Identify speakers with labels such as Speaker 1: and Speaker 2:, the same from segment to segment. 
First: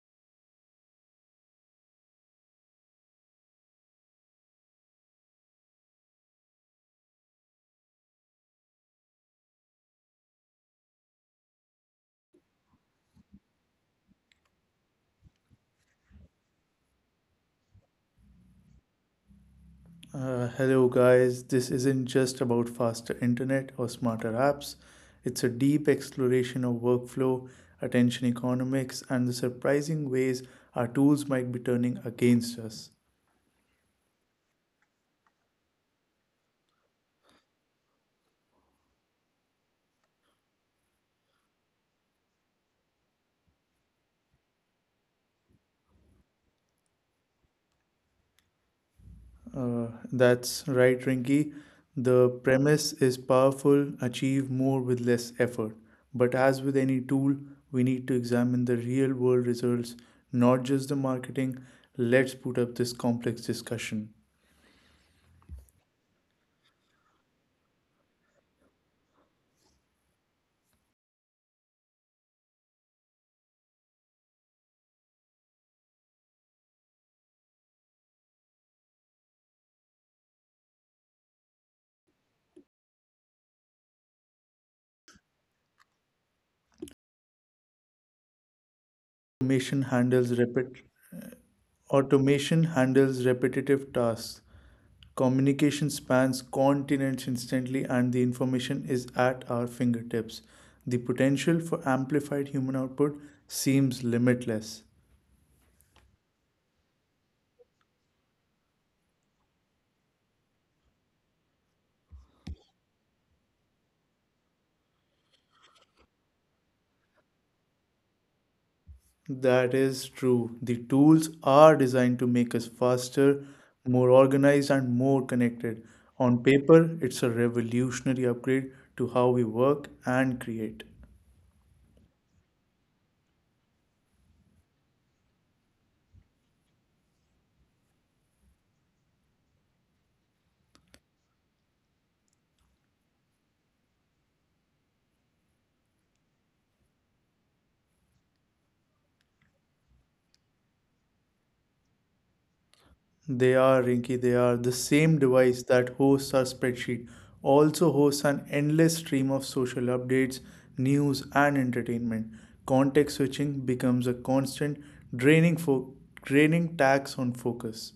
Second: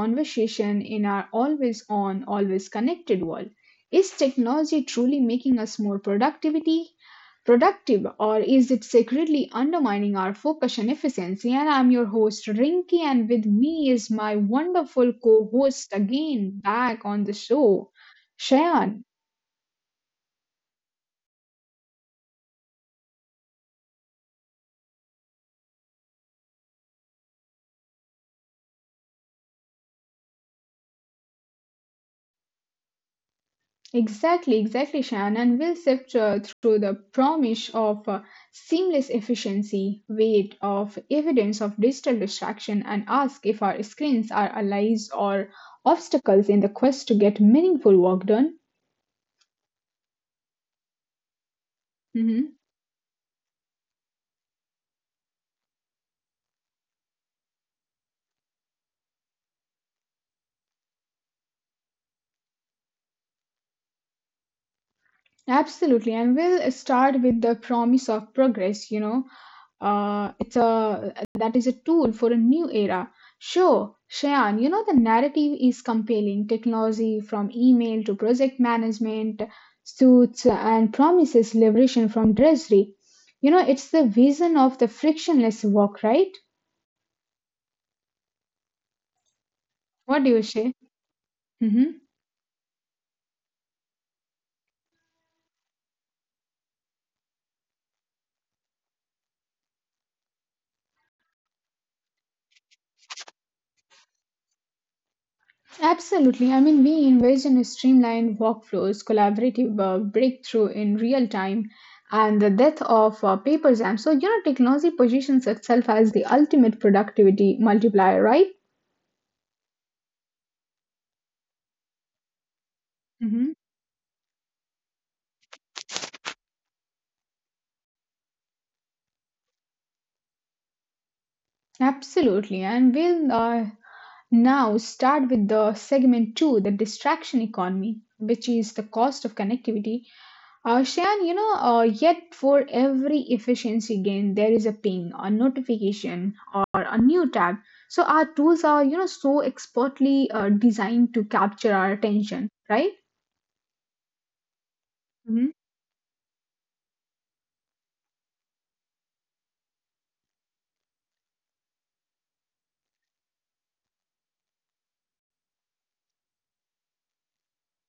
Speaker 1: conversation in our always on, always connected world. Is technology truly making us more productive, or is it secretly undermining our focus and efficiency? And I'm your host Rinky, and with me is my wonderful co-host again back on the show, Shayan.
Speaker 2: Hello, guys. This isn't just about faster internet or smarter apps, it's a deep exploration of workflow, attention economics, and the surprising ways our tools might be turning against us.
Speaker 1: Exactly, exactly, Shan. And we'll sift through the promise of seamless efficiency, weight of evidence of digital distraction, and ask if our screens are allies or obstacles in the quest to get meaningful work done.
Speaker 2: Uh, that's right, Rinky. The
Speaker 1: Mhm.
Speaker 2: premise is powerful, achieve more with less effort. But as with any tool, we need to examine the real world results, not just the marketing. Let's put up this complex discussion.
Speaker 1: Absolutely, and we'll start with the promise of progress. You know, it's a That is a tool for a new era. Sure, Shayan, you know the narrative is compelling. Technology from email to project management, suits and promises liberation from drudgery. You know, it's the vision of the frictionless work, right?
Speaker 2: Automation handles
Speaker 1: What do you
Speaker 2: rapid
Speaker 1: say? Mm-hmm.
Speaker 2: Automation handles repetitive tasks. Communication spans continents instantly, and the information is at our fingertips. The potential for amplified human output seems limitless.
Speaker 1: Absolutely. I mean, we invest in streamlined workflows, collaborative breakthrough in real time, and the death of paper jam. So, you know, technology positions itself as the ultimate productivity multiplier, right?
Speaker 2: That is true. The tools are designed to make us faster,
Speaker 1: Hmm.
Speaker 2: more organized, and more connected. On paper, it's a revolutionary upgrade to how we work and create.
Speaker 1: Absolutely. And we'll now start with the segment two, the distraction economy, which is the cost of connectivity. Shan, you know, yet for every efficiency gain, there is a ping, a notification, or a new tab. So our tools are, you know, so expertly designed to capture our attention, right?
Speaker 2: They are, Rinky, they are. The same
Speaker 1: Mhm.
Speaker 2: device that hosts our spreadsheet also hosts an endless stream of social updates, news, and entertainment. Context switching becomes a constant, draining, fo- draining tax on focus.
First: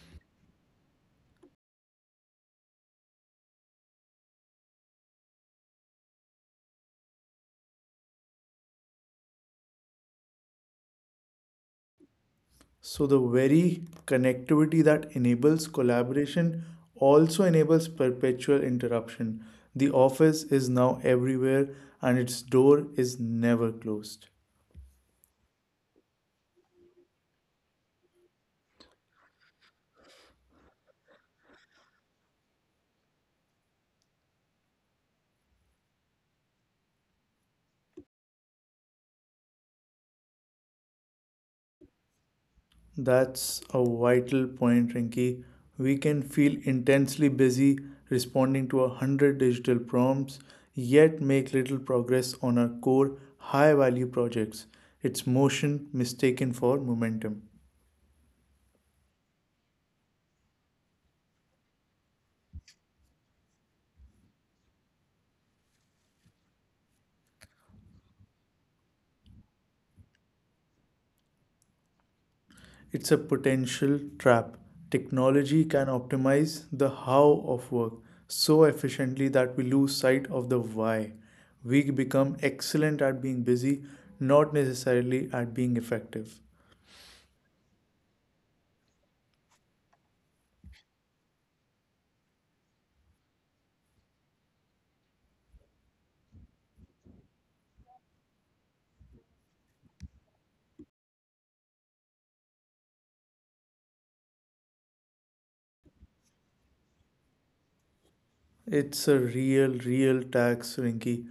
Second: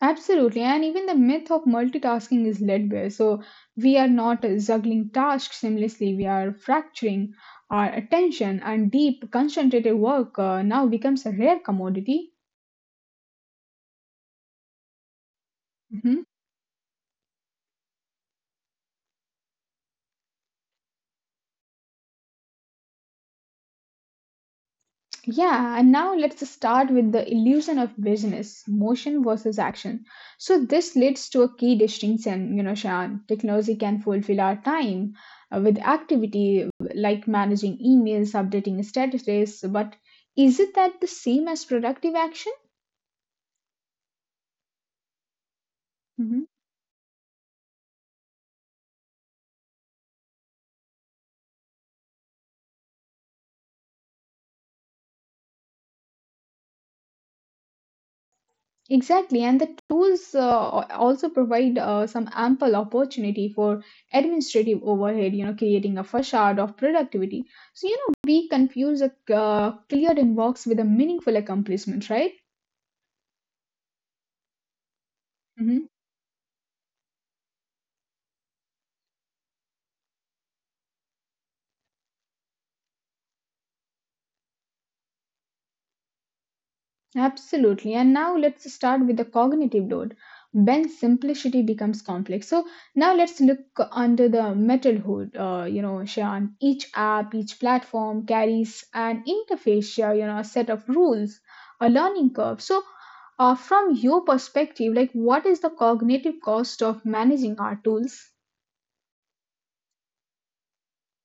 Speaker 1: Absolutely. And even the myth of multitasking is threadbare. So we are not juggling tasks seamlessly. We are fracturing our attention, and deep, concentrated work now becomes a rare commodity.
Speaker 2: So, the very connectivity that enables
Speaker 1: Mm-hmm.
Speaker 2: collaboration also enables perpetual interruption. The office is now everywhere and its door is never closed.
Speaker 1: Yeah, and now let's start with the illusion of business, motion versus action. So this leads to a key distinction, you know, Shan. Technology can fulfill our time with activity like managing emails, updating statuses, but is it that the same as productive action?
Speaker 2: That's a vital point, Rinky. We can
Speaker 1: Mm-hmm.
Speaker 2: feel intensely busy responding to 100 digital prompts, yet make little progress on our core high value projects. It's motion mistaken for momentum.
Speaker 1: Exactly, and the tools also provide some ample opportunity for administrative overhead, you know, creating a facade of productivity. So, you know, we confuse a clear inbox with a meaningful accomplishment, right?
Speaker 2: It's a potential trap. Technology
Speaker 1: Hmm.
Speaker 2: can optimize the how of work so efficiently that we lose sight of the why. We become excellent at being busy, not necessarily at being effective.
Speaker 1: Absolutely. And now let's start with the cognitive load. When simplicity becomes complex. So, now let's look under the metal hood, you know, Shan. Each app, each platform carries an interface, you know, a set of rules a learning curve. So from your perspective, like what is the cognitive cost of managing our tools?
Speaker 2: It's a real, real tax, Rinky.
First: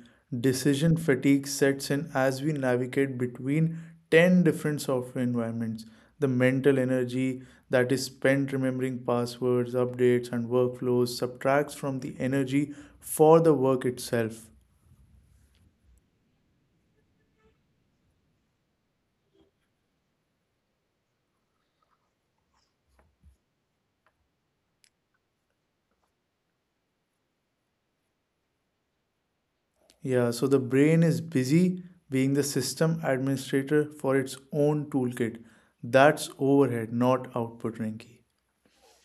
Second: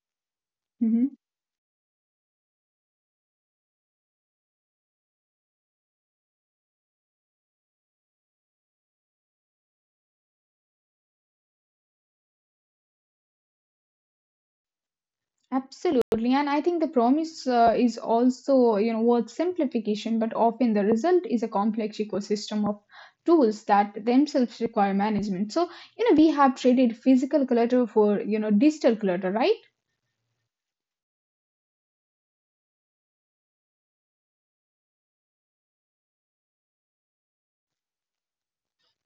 Speaker 2: Decision
Speaker 1: Mhm.
Speaker 2: fatigue sets in as we navigate between 10 different software environments. The mental energy that is spent remembering passwords, updates, and workflows subtracts from the energy for the work itself.
Speaker 1: Absolutely, and I think the promise is also you know worth simplification, but often the result is a complex ecosystem of tools that themselves require management. So you know we have traded physical clutter for you know digital clutter, right?
Speaker 2: Yeah, so the brain is busy being the system administrator for its own toolkit. That's overhead, not output, Rinky.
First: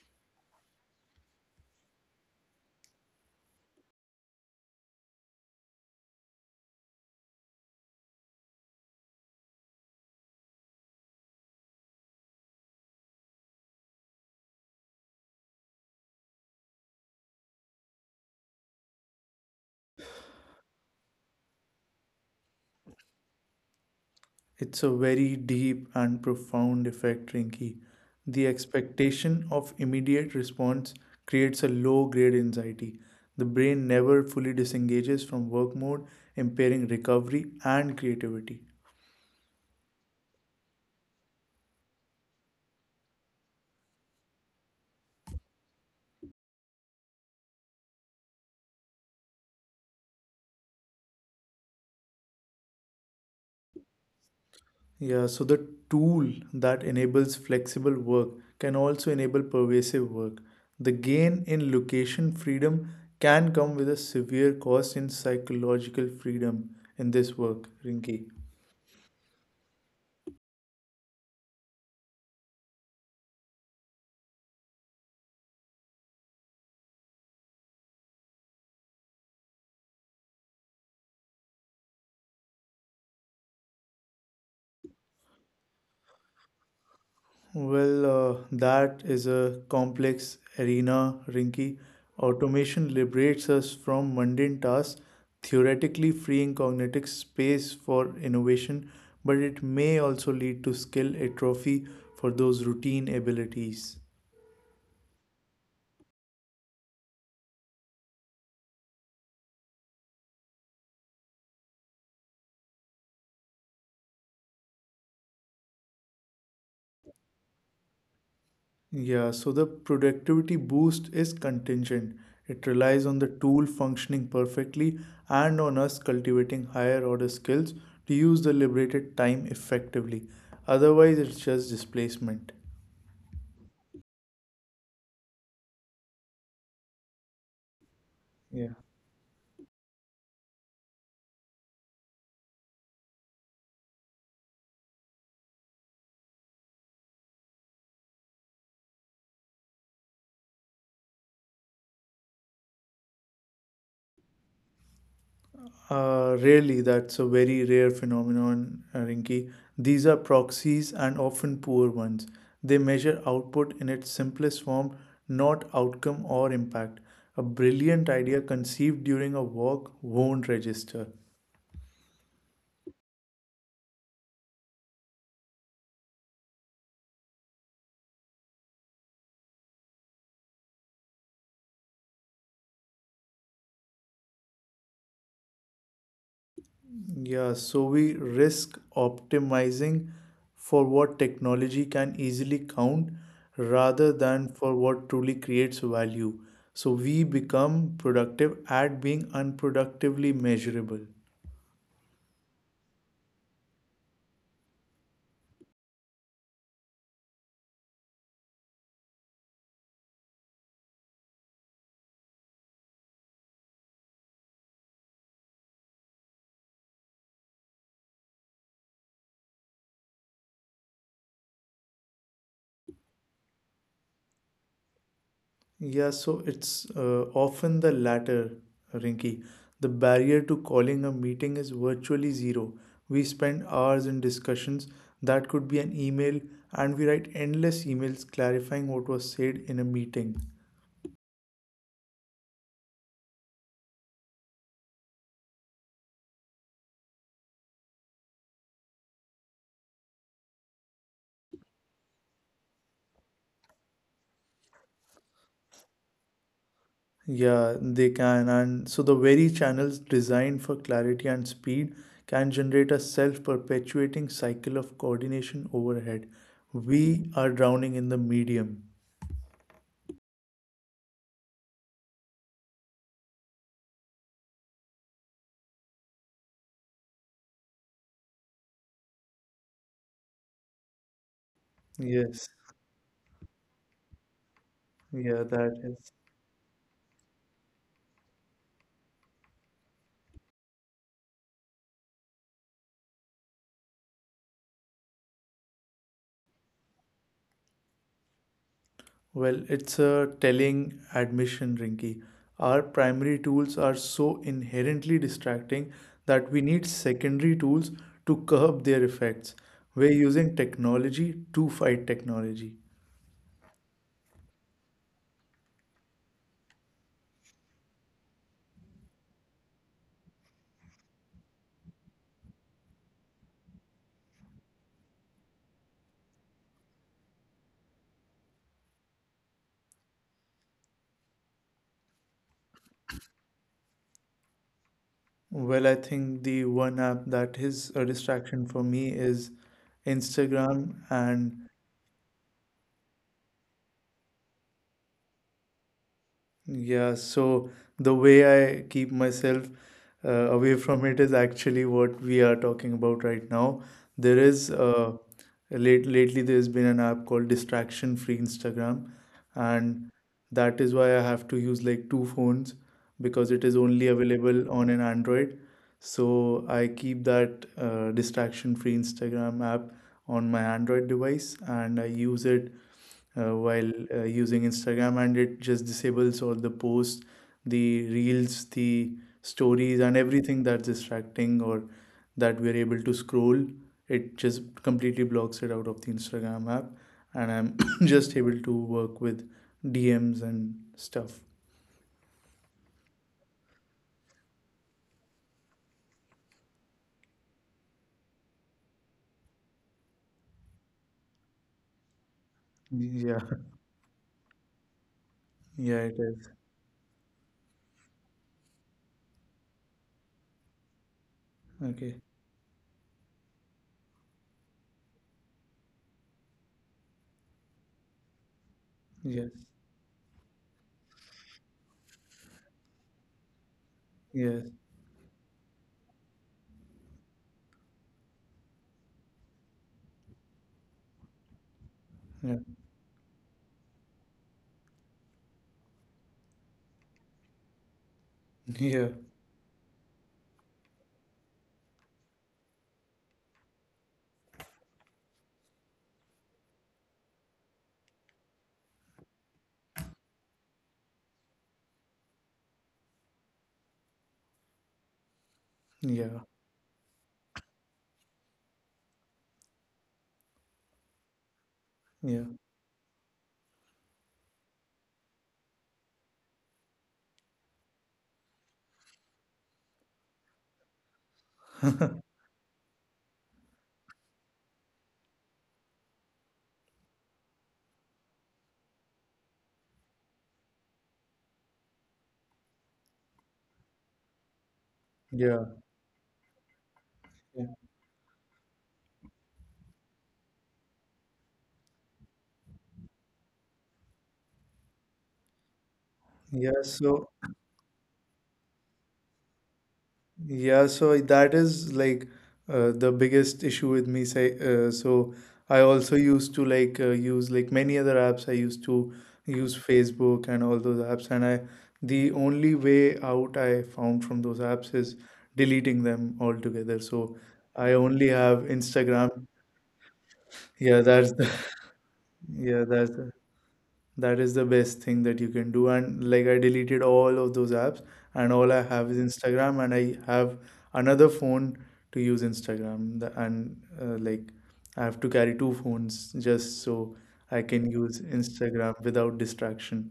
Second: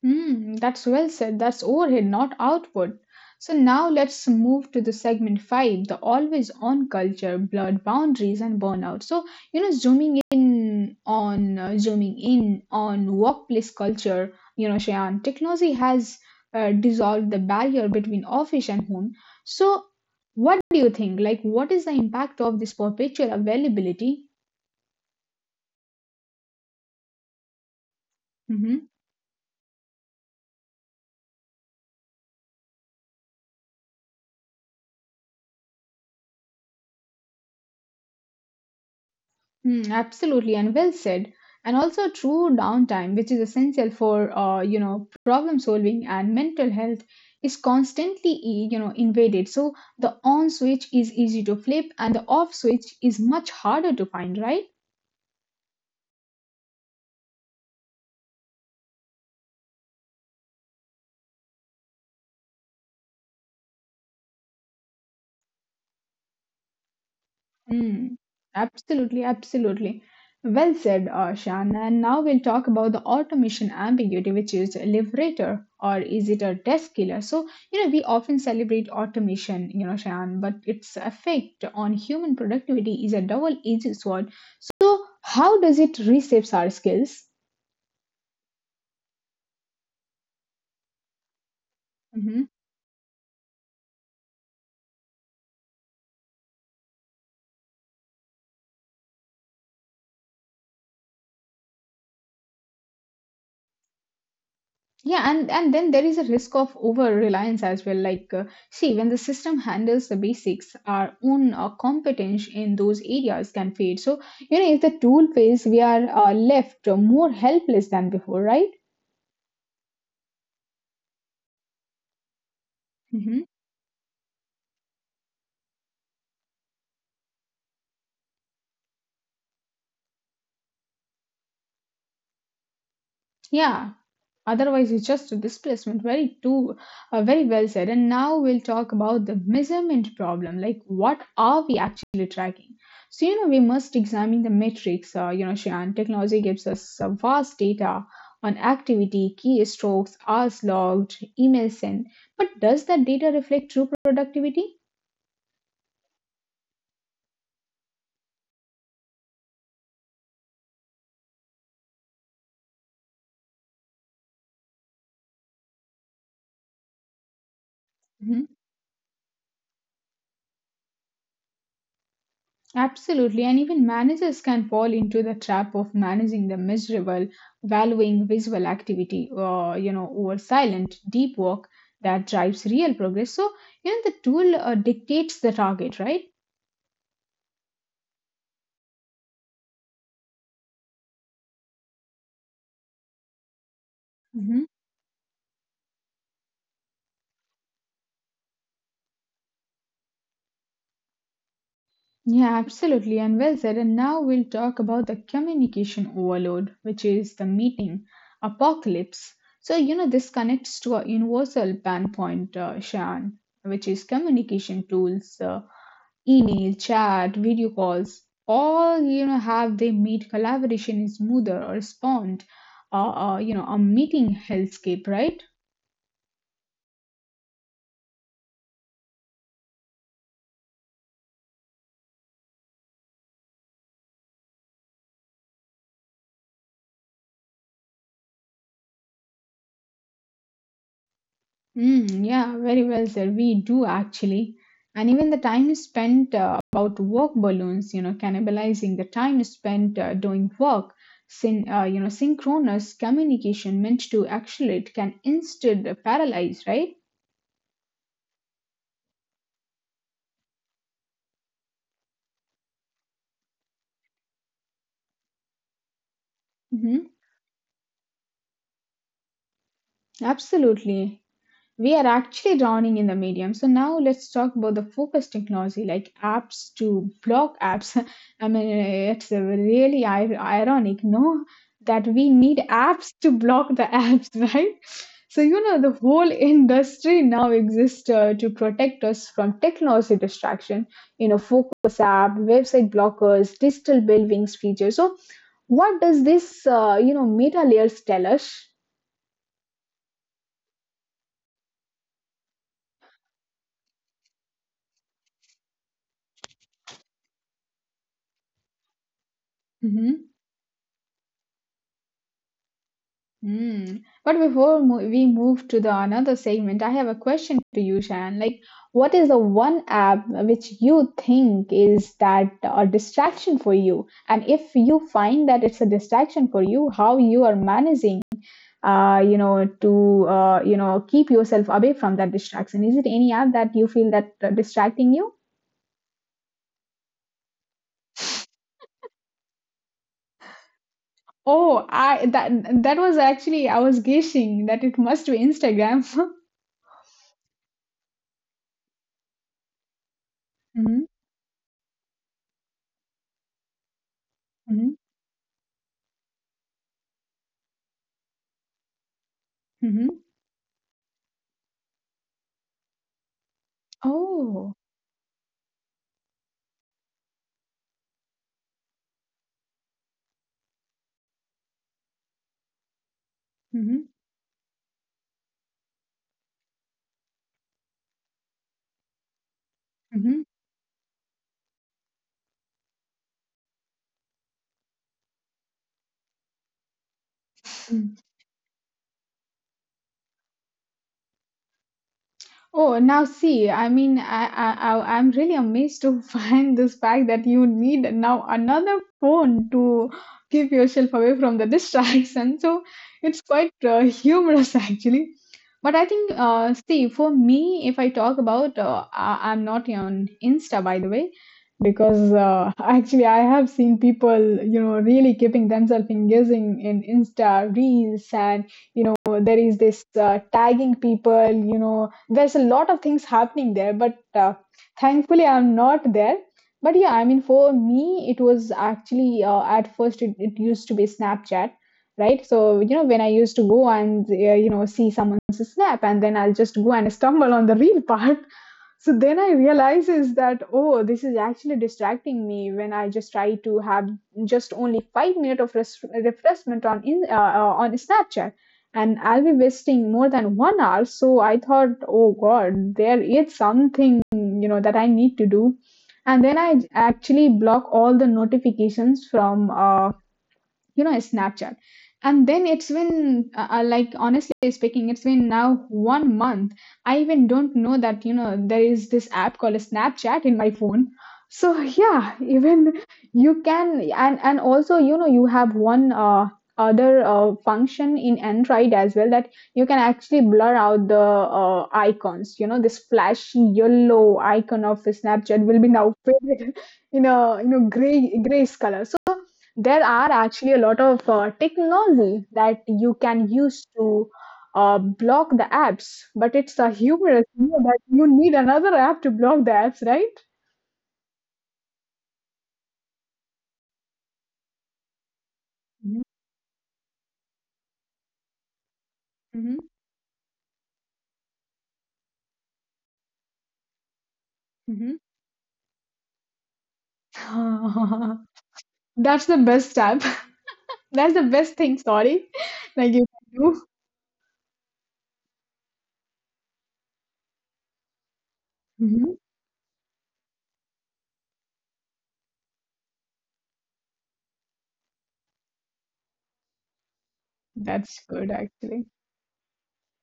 Speaker 1: Mm, that's well said. That's overhead, not output. So now let's move to the segment five, the always on culture, blurred boundaries, and burnout. So, you know, zooming in on workplace culture, you know, Shayan, technology has dissolved the barrier between office and home. So, what do you think? Like, what is the impact of this perpetual availability?
Speaker 2: It's a very deep and profound effect, Rinky. The
Speaker 1: Mm-hmm.
Speaker 2: expectation of immediate response creates a low grade anxiety. The brain never fully disengages from work mode, impairing recovery and creativity.
Speaker 1: Mm, absolutely, and well said. And also true downtime, which is essential for you know problem solving and mental health, is constantly you know invaded. So the on switch is easy to flip, and the off switch is much harder to find, right?
Speaker 2: Yeah, so the tool that enables flexible work can also enable pervasive work. The gain in location freedom can come with a severe cost in psychological freedom in this work,
Speaker 1: Mm,
Speaker 2: Rinki.
Speaker 1: absolutely, absolutely. Well said, Arshan. And now we'll talk about the automation ambiguity, which is a liberator or is it a desk killer? So, you know, we often celebrate automation, you know, Shan, but its effect on human productivity is a double-edged sword. So, how does it reshape our skills?
Speaker 2: Well, that is a complex arena, Rinky.
Speaker 1: Mm-hmm.
Speaker 2: Automation liberates us from mundane tasks, theoretically freeing cognitive space for innovation, but it may also lead to skill atrophy for those routine abilities.
Speaker 1: Yeah, and then there is a risk of over reliance as well, like, see when the system handles the basics our own competence in those areas can fade. So you know if the tool fails we are left more helpless than before, right?
Speaker 2: Yeah, so the productivity boost is contingent. It relies on the
Speaker 1: Hmm.
Speaker 2: tool functioning perfectly and on us cultivating higher order skills to use the liberated time effectively. Otherwise, it's just displacement.
Speaker 1: Yeah. Otherwise, it's just a displacement. Very too, very well said. And now we'll
Speaker 2: Yeah.
Speaker 1: talk about the measurement problem. Like, what are we actually tracking? So you know, we must examine the metrics. You know, Shian, technology gives us vast data on activity, keystrokes, hours logged, email sent. But does that data reflect true productivity?
Speaker 2: Really, that's a very rare phenomenon, Rinki. These are proxies and often poor ones. They measure output in its simplest form, not outcome or impact. A brilliant
Speaker 1: Mhm.
Speaker 2: idea conceived during a walk won't register.
Speaker 1: Absolutely, and even managers can fall into the trap of managing the miserable, valuing visual activity, you know, over silent, deep work that drives real progress. So, you know, the tool dictates the target, right?
Speaker 2: Yeah, so we risk optimizing for what technology can easily count rather than
Speaker 1: Hmm.
Speaker 2: for what truly creates value. So we become productive at being unproductively measurable.
Speaker 1: Yeah, absolutely, and well said. And now we'll talk about the communication overload, which is the meeting apocalypse. So, you know, this connects to a universal pan point, Shan, which is communication tools. Email, chat, video calls, all you know have they made collaboration is smoother or spawned you know a meeting hellscape, right?
Speaker 2: Yeah, so it's often the latter, Rinki. The barrier to calling a meeting is virtually zero. We spend hours in discussions that could be an email, and we write endless emails clarifying what was said in a meeting.
Speaker 1: Mm, yeah, very well said. We do actually, and even the time is spent about work balloons, you know, cannibalizing the time is spent doing work. You know, synchronous communication meant to accelerate can instead paralyze, right?
Speaker 2: Yeah, they can. And so the very channels designed for clarity and speed can generate a self perpetuating cycle of coordination overhead.
Speaker 1: Hmm.
Speaker 2: We are drowning in the medium.
Speaker 1: Absolutely. We are actually drowning in the medium. So now let's talk about the focus technology, like apps to block apps. I mean, it's really ironic, no, that we
Speaker 2: Yes,
Speaker 1: need apps to block the apps, right?
Speaker 2: yeah,
Speaker 1: So you
Speaker 2: that
Speaker 1: know, the
Speaker 2: is.
Speaker 1: whole industry now exists to protect us from technology distraction. You know, focus app, website blockers, digital buildings features. So what does this, you know, meta layers tell us?
Speaker 2: Well, it's a telling admission, Rinky. Our primary tools are so inherently distracting that we need secondary tools to curb their effects. We're
Speaker 1: Mm-hmm.
Speaker 2: using technology to fight technology.
Speaker 1: Mm. But before mo we move to the another segment, I have a question to you, Shan. Like, what is the one app which you think is that a distraction for you? And if you find that it's a distraction for you, how you are managing, you know, to you know, keep yourself away from that distraction? Is it any app that you feel that distracting you?
Speaker 2: Well, I think the one app that is a distraction for me is Instagram, and
Speaker 1: Oh, I that that was actually I was guessing that it must be Instagram.
Speaker 2: yeah, so the way I keep myself away from
Speaker 1: Mm-hmm.
Speaker 2: it is actually what we are talking about right now. There is
Speaker 1: Mm-hmm.
Speaker 2: late lately there's been an app called Distraction Free Instagram, and
Speaker 1: Mm-hmm.
Speaker 2: that is why I have to use like two phones because it is only available
Speaker 1: Oh.
Speaker 2: on an Android. So I keep that Distraction Free Instagram app on my Android device and I use it while
Speaker 1: Mm-hmm.
Speaker 2: using Instagram, and it just disables all the posts, the reels, the stories, and
Speaker 1: 嗯哼，
Speaker 2: everything that's distracting or that we're able to scroll. It just completely blocks it out of the Instagram app, and I'm
Speaker 1: 嗯
Speaker 2: just able to work with DMs and stuff.
Speaker 1: Oh, now see, I mean, I'm really amazed to find this fact that you need now another phone to keep yourself away from the distraction. So
Speaker 2: Yeah,
Speaker 1: it's quite humorous actually. But
Speaker 2: yeah,
Speaker 1: I
Speaker 2: it
Speaker 1: think,
Speaker 2: is.
Speaker 1: see, for me, if I talk about, I'm not on Insta, by the way,
Speaker 2: Okay.
Speaker 1: because actually I have seen people, you know, really keeping themselves engaging in Insta reels and you know
Speaker 2: Yes.
Speaker 1: there is this tagging people, you know, there's a lot of things happening there, but
Speaker 2: Yes.
Speaker 1: thankfully I'm not there. But yeah, I mean for me it was actually at first, it used to be Snapchat, right?
Speaker 2: Yeah.
Speaker 1: So you know when I used to go and you know see someone's snap and then I'll just go and stumble on the real part.
Speaker 2: Yeah.
Speaker 1: So then I realize is that oh, this is actually distracting me when I just try to have just only 5 minutes of refreshment on in on Snapchat, and I'll be wasting more than 1 hour. So I thought, oh God, there is something you know that I need to do, and
Speaker 2: Yeah.
Speaker 1: then I actually block all the notifications from you know Snapchat. And
Speaker 2: Yeah.
Speaker 1: then it's been like honestly speaking it's been now 1 month. I even don't know that you know there is this app called Snapchat in my phone. So yeah, even you can, and also you know you have one other function in Android as well that you can actually blur out the icons. You know this flashy yellow icon of Snapchat
Speaker 2: Yeah.
Speaker 1: will be now faded in a
Speaker 2: Yeah.
Speaker 1: you know gray grayscale. There are actually a lot of technology that you can use to block the apps, but it's a
Speaker 2: Yeah. So
Speaker 1: humorous you know, that you need another app to block the apps, right?
Speaker 2: yeah, so that is like the biggest issue with me. Say, so I
Speaker 1: Mm-hmm.
Speaker 2: also used to like use like many other apps. I used to use Facebook and all those apps, and I the only way out I found from those apps
Speaker 1: Mm-hmm.
Speaker 2: is deleting them altogether. So I only
Speaker 1: Mm-hmm.
Speaker 2: have
Speaker 1: That's
Speaker 2: Instagram.
Speaker 1: the best app.
Speaker 2: Yeah,
Speaker 1: That's the best thing. Sorry,
Speaker 2: yeah,
Speaker 1: like
Speaker 2: that's
Speaker 1: you can do.
Speaker 2: that is the best thing that you can do. And like I deleted all of those apps, and all I have is
Speaker 1: Hmm.
Speaker 2: Instagram, and I have another phone to use Instagram. And like I have to carry two phones just so I can
Speaker 1: That's
Speaker 2: use
Speaker 1: good actually.
Speaker 2: Instagram without distraction.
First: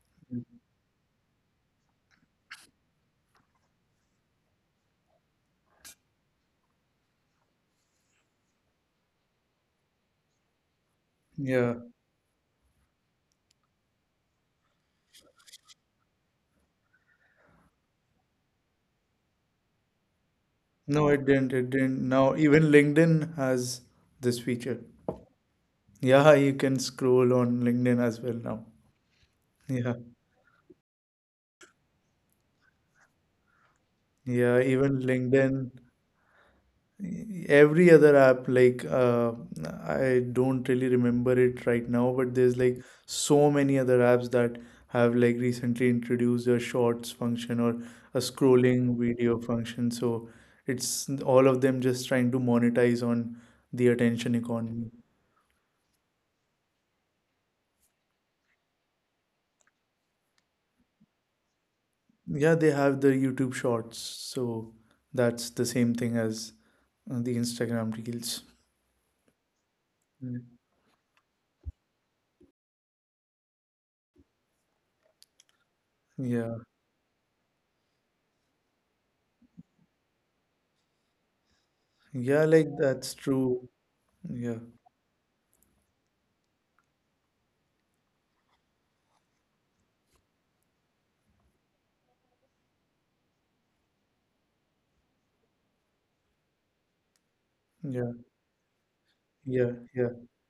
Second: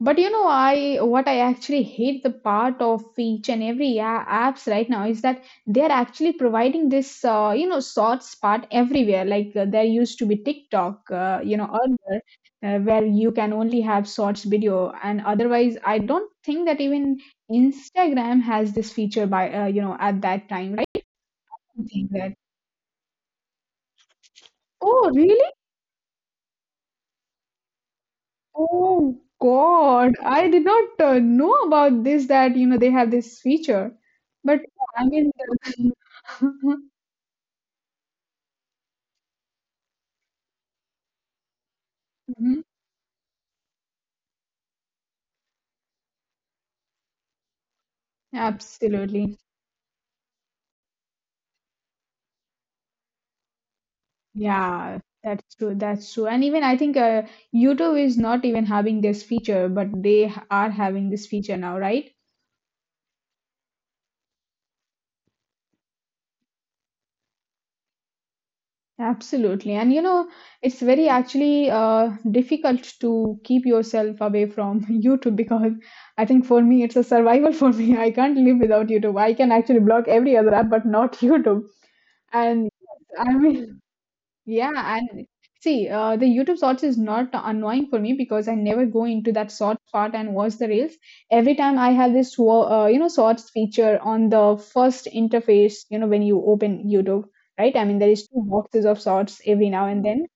Speaker 1: But you know, I what I actually hate the part of each and every apps right now is that they are actually providing this you know sorts part everywhere. Like there used to be TikTok, you know,
Speaker 2: Yeah.
Speaker 1: earlier where you can only have sorts video, and otherwise I don't think that even Instagram has this feature by you know at that time, right? I
Speaker 2: No, it didn't. It
Speaker 1: don't
Speaker 2: didn't.
Speaker 1: think
Speaker 2: Now,
Speaker 1: that.
Speaker 2: even LinkedIn has this feature.
Speaker 1: Oh, really?
Speaker 2: Yeah, you can scroll on LinkedIn as well now.
Speaker 1: Oh
Speaker 2: Yeah.
Speaker 1: God, I did not know about this that you know they have this feature.
Speaker 2: Yeah,
Speaker 1: But
Speaker 2: even
Speaker 1: I mean,
Speaker 2: LinkedIn.
Speaker 1: the-
Speaker 2: Every other app like I don't really remember it right now, but there's
Speaker 1: Mhm.
Speaker 2: like so many other apps that have like recently introduced a shorts function or a scrolling video
Speaker 1: Absolutely.
Speaker 2: function. So it's all of them just trying to monetize on the attention economy.
Speaker 1: Yeah, that's true. That's true. And even I think YouTube is not even having this feature, but they are having this feature now, right?
Speaker 2: Yeah, they have the YouTube shorts, so that's the same thing as the Instagram reels.
Speaker 1: Absolutely. And you know,
Speaker 2: Mm.
Speaker 1: it's very actually difficult to keep yourself away from YouTube because I think
Speaker 2: Yeah,
Speaker 1: for me, it's a survival for me. I can't live without YouTube. I can actually block every other app, but not YouTube.
Speaker 2: yeah, like
Speaker 1: And
Speaker 2: that's
Speaker 1: I
Speaker 2: true.
Speaker 1: mean,
Speaker 2: Yeah,
Speaker 1: yeah, and see, the YouTube Shorts is not annoying for me because I never go into that short part and watch the reels. Every time I have this, Shorts feature on the first interface, you know, when you open YouTube, right? I mean,
Speaker 2: yeah,
Speaker 1: there is two boxes of Shorts
Speaker 2: yeah.
Speaker 1: every now
Speaker 2: Yeah,
Speaker 1: and then,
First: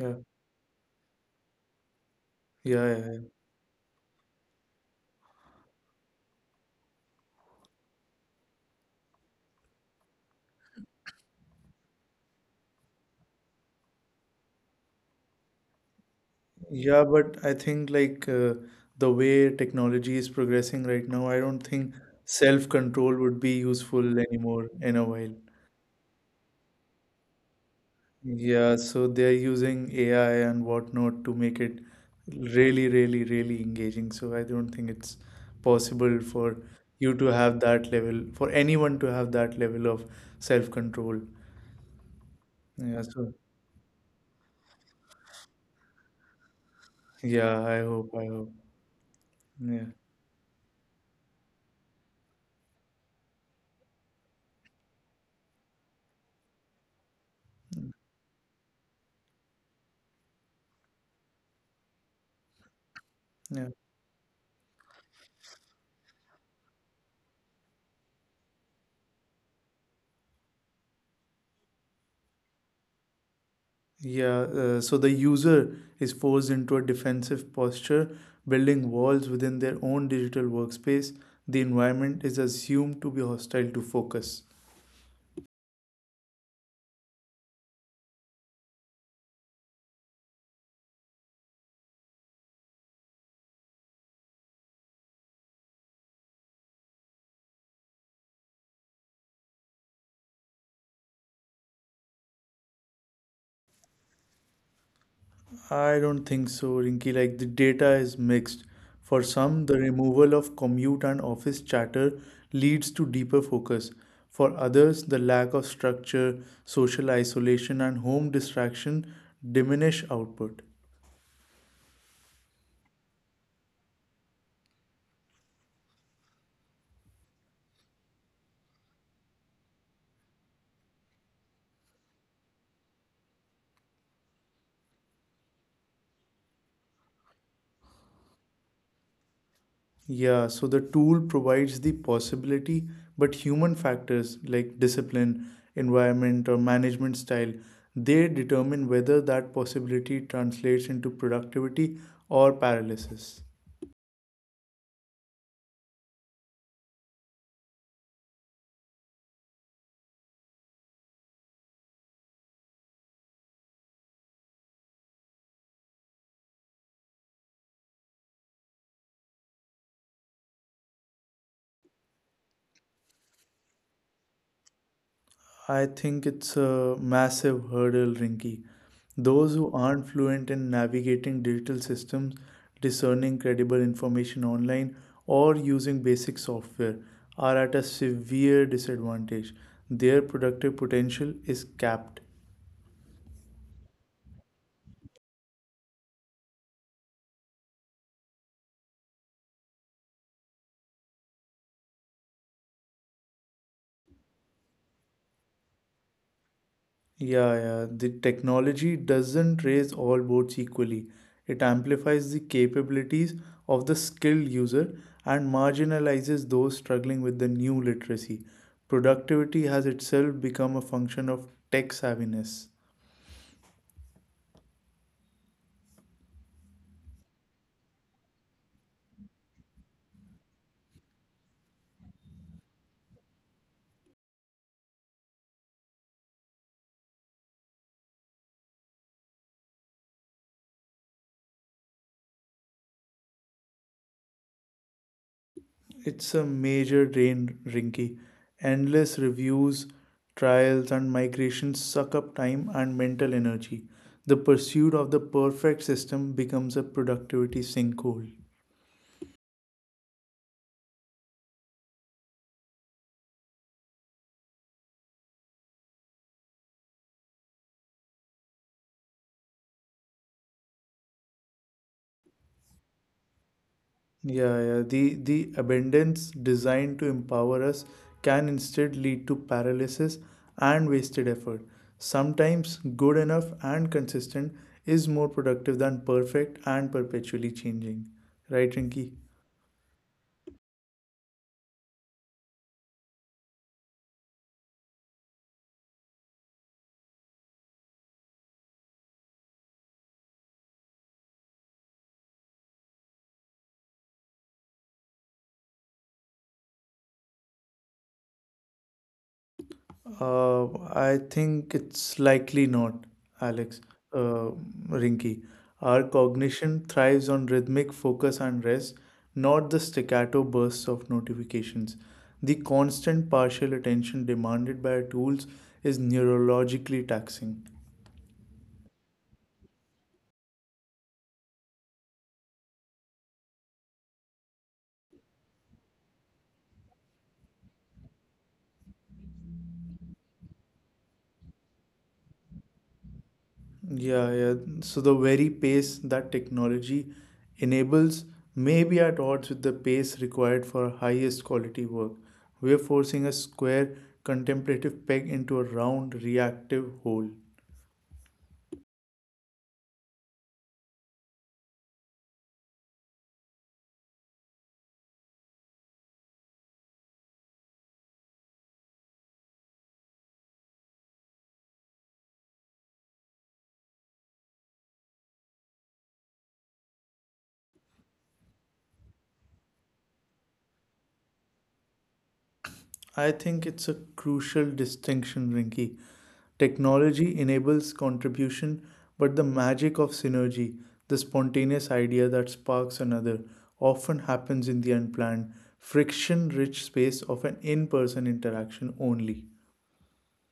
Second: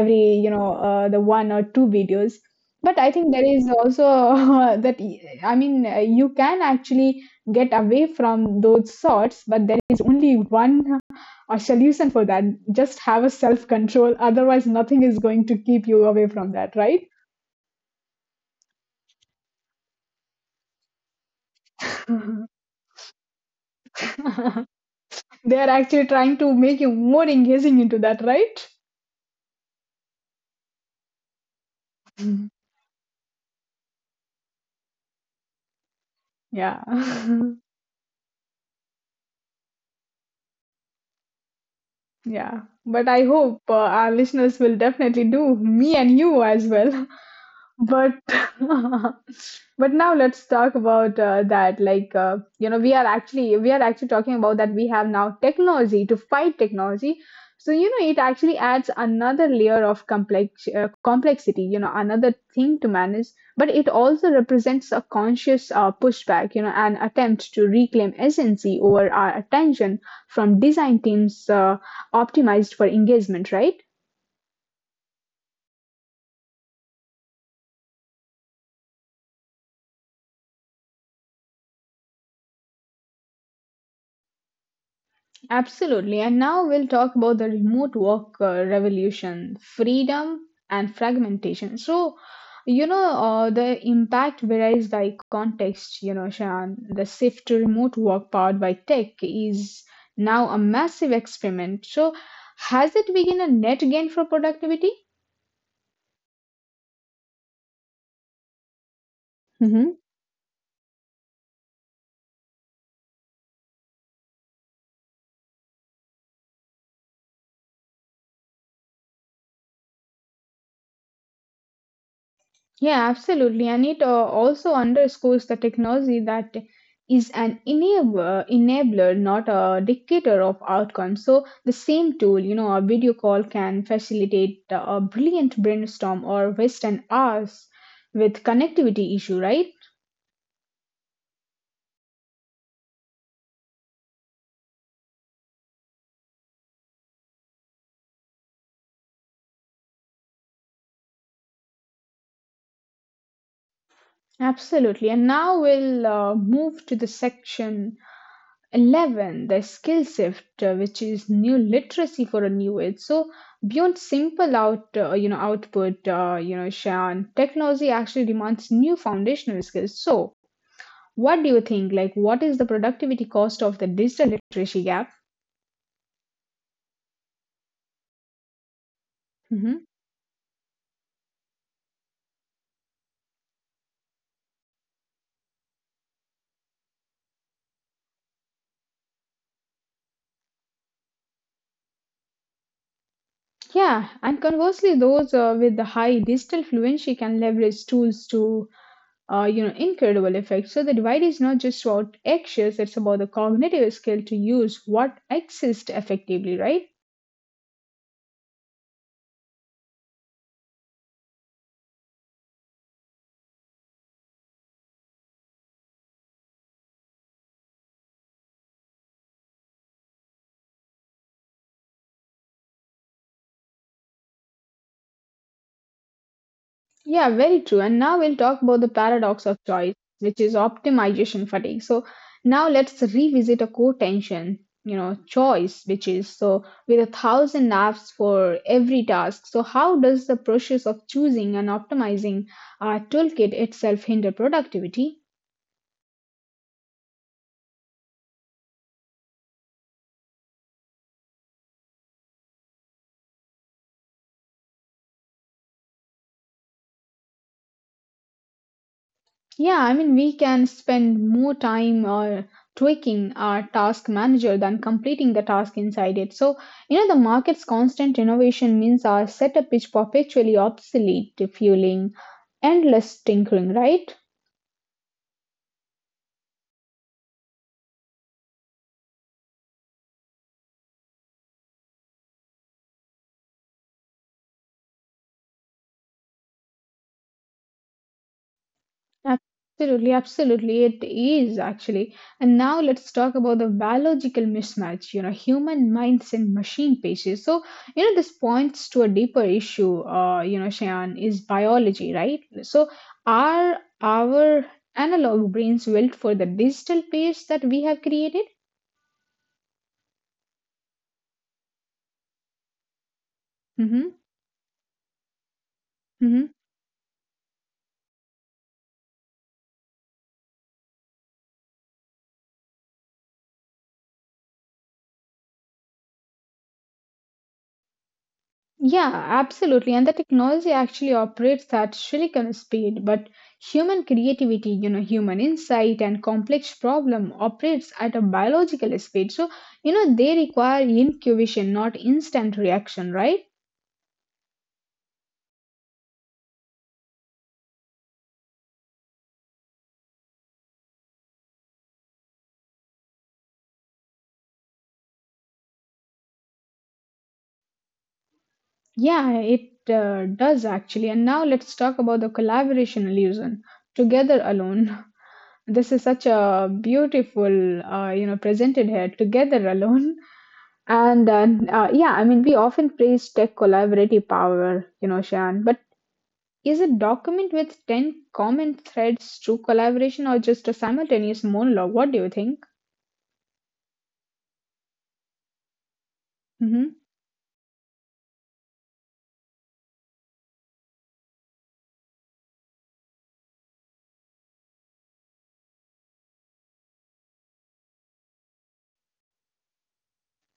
Speaker 2: yeah.
Speaker 1: the one or two videos.
Speaker 2: Yeah,
Speaker 1: But
Speaker 2: yeah,
Speaker 1: I
Speaker 2: yeah.
Speaker 1: think there is also that, you can actually get away from those Shorts, but there is only one a solution for that. Just have a self control. Otherwise, nothing is going to keep you away from that,
Speaker 2: Yeah,
Speaker 1: right?
Speaker 2: but I think like the way technology is progressing right now, I don't think
Speaker 1: Mhm.
Speaker 2: self-control would be useful anymore in a while.
Speaker 1: They are actually trying to make you more engaging into that, right?
Speaker 2: Yeah, so they're using AI and whatnot to make it
Speaker 1: Mhm.
Speaker 2: really, really, really engaging. So I don't think it's possible for
Speaker 1: Yeah.
Speaker 2: you to
Speaker 1: Mm-hmm.
Speaker 2: have that level, for anyone to have that level of self-control.
Speaker 1: Yeah.
Speaker 2: Yeah,
Speaker 1: But I
Speaker 2: so
Speaker 1: hope our listeners will definitely do, me and you as well.
Speaker 2: yeah, I
Speaker 1: But
Speaker 2: hope, I hope. Yeah,
Speaker 1: but now let's talk about that like you know we are actually talking about that we have now technology to fight technology, so you know it actually adds another layer of complexity, you know, another thing to manage, but
Speaker 2: yeah.
Speaker 1: it also represents a conscious pushback, you know, an attempt to reclaim agency over our attention from design teams optimized for engagement, right?
Speaker 2: Yeah, so the user is forced into a defensive posture, building walls within their own digital workspace. The environment is assumed to be hostile to focus.
Speaker 1: Absolutely. And now we'll talk about the remote work revolution, freedom and fragmentation. So, the impact varies by context, you know, Shan. The shift to remote work powered by tech is now a massive experiment. So, has it been a net gain for productivity?
Speaker 2: I don't think so, Rinky. Like the data is mixed. For some, the removal of commute and office chatter leads to deeper focus. For others, the lack of structure, social isolation, and home distraction diminish output.
Speaker 1: Yeah, absolutely. And it also underscores the technology that is an enabler, not a dictator of outcomes. So, the same tool, you know, a video call can facilitate a brilliant brainstorm or waste an hours with connectivity issue, right?
Speaker 2: Yeah, so the tool provides the possibility, but human factors like discipline, environment, or management style, they determine whether that possibility translates into productivity or paralysis.
Speaker 1: Absolutely. And now we'll move to the section 11, the skill shift, which is new literacy for a new age. So beyond simple output, Shan, technology actually demands new foundational skills. So what do you think, like what is the productivity cost of the digital literacy gap?
Speaker 2: I think it's a massive hurdle, Rinky. Those
Speaker 1: Hmm.
Speaker 2: who aren't fluent in navigating digital systems, discerning credible information online, or using basic software are at a severe disadvantage. Their productive potential is capped.
Speaker 1: Yeah, and conversely, those with the high digital fluency can leverage tools to incredible effect. So the divide is not just about actions, it's about the cognitive skill to use what exists effectively, right?
Speaker 2: Yeah, yeah. The technology doesn't raise all boats equally. It amplifies the capabilities of the skilled user and marginalizes those struggling with the new literacy. Productivity has itself become a function of tech savviness.
Speaker 1: Yeah, very true. And now we'll talk about the paradox of choice, which is optimization fatigue. So now let's revisit a core tension, you know, choice, which is, so with a thousand apps for every task. So how does the process of choosing and optimizing our toolkit itself hinder productivity?
Speaker 2: It's a major drain, Rinky. Endless reviews, trials, and migrations suck up time and mental energy. The pursuit of the perfect system becomes a productivity sinkhole.
Speaker 1: Yeah, I mean, we can spend more time tweaking our task manager than completing the task inside it. So, you know, the market's constant innovation means our setup is perpetually obsolete, fueling endless tinkering, right?
Speaker 2: Yeah, yeah. The abundance designed to empower us can instead lead to paralysis and wasted effort. Sometimes good enough and consistent is more productive than perfect and perpetually changing. Right, Rinki?
Speaker 1: Absolutely, absolutely, it is actually. And now let's talk about the biological mismatch, you know, human minds and machine pages. So, you know, this points to a deeper issue, Shayan, is biology, right? So, are our analog brains built for the digital page that we have created?
Speaker 2: Uh, I think it's likely not, Alex.
Speaker 1: Mm-hmm,
Speaker 2: Uh, Rinky, our
Speaker 1: mm-hmm.
Speaker 2: cognition thrives on rhythmic focus and rest, not the staccato bursts of notifications. The constant partial attention demanded by our tools is neurologically taxing.
Speaker 1: Yeah, absolutely. And the technology actually operates at silicon speed, but human creativity, you know, human insight and complex problem operates at a biological speed. So, you know, they require incubation, not instant reaction, right?
Speaker 2: Yeah, yeah. So the very pace that technology enables may be at odds with the pace required for highest quality work. We are forcing a square contemplative peg into a round reactive hole.
Speaker 1: Yeah, it does actually. And now let's talk about the collaboration illusion, together alone. This is such a beautiful, presented here, together alone. And then, yeah, I mean, we often praise tech collaborative power, you know, Shan, but is a document with 10 common threads true collaboration or just a simultaneous monologue? What do you think?
Speaker 2: I think it's a crucial distinction, Rinky.
Speaker 1: Hmm.
Speaker 2: Technology enables contribution, but the magic of synergy, the spontaneous idea that sparks another, often happens in the unplanned, friction rich space of an in person interaction only.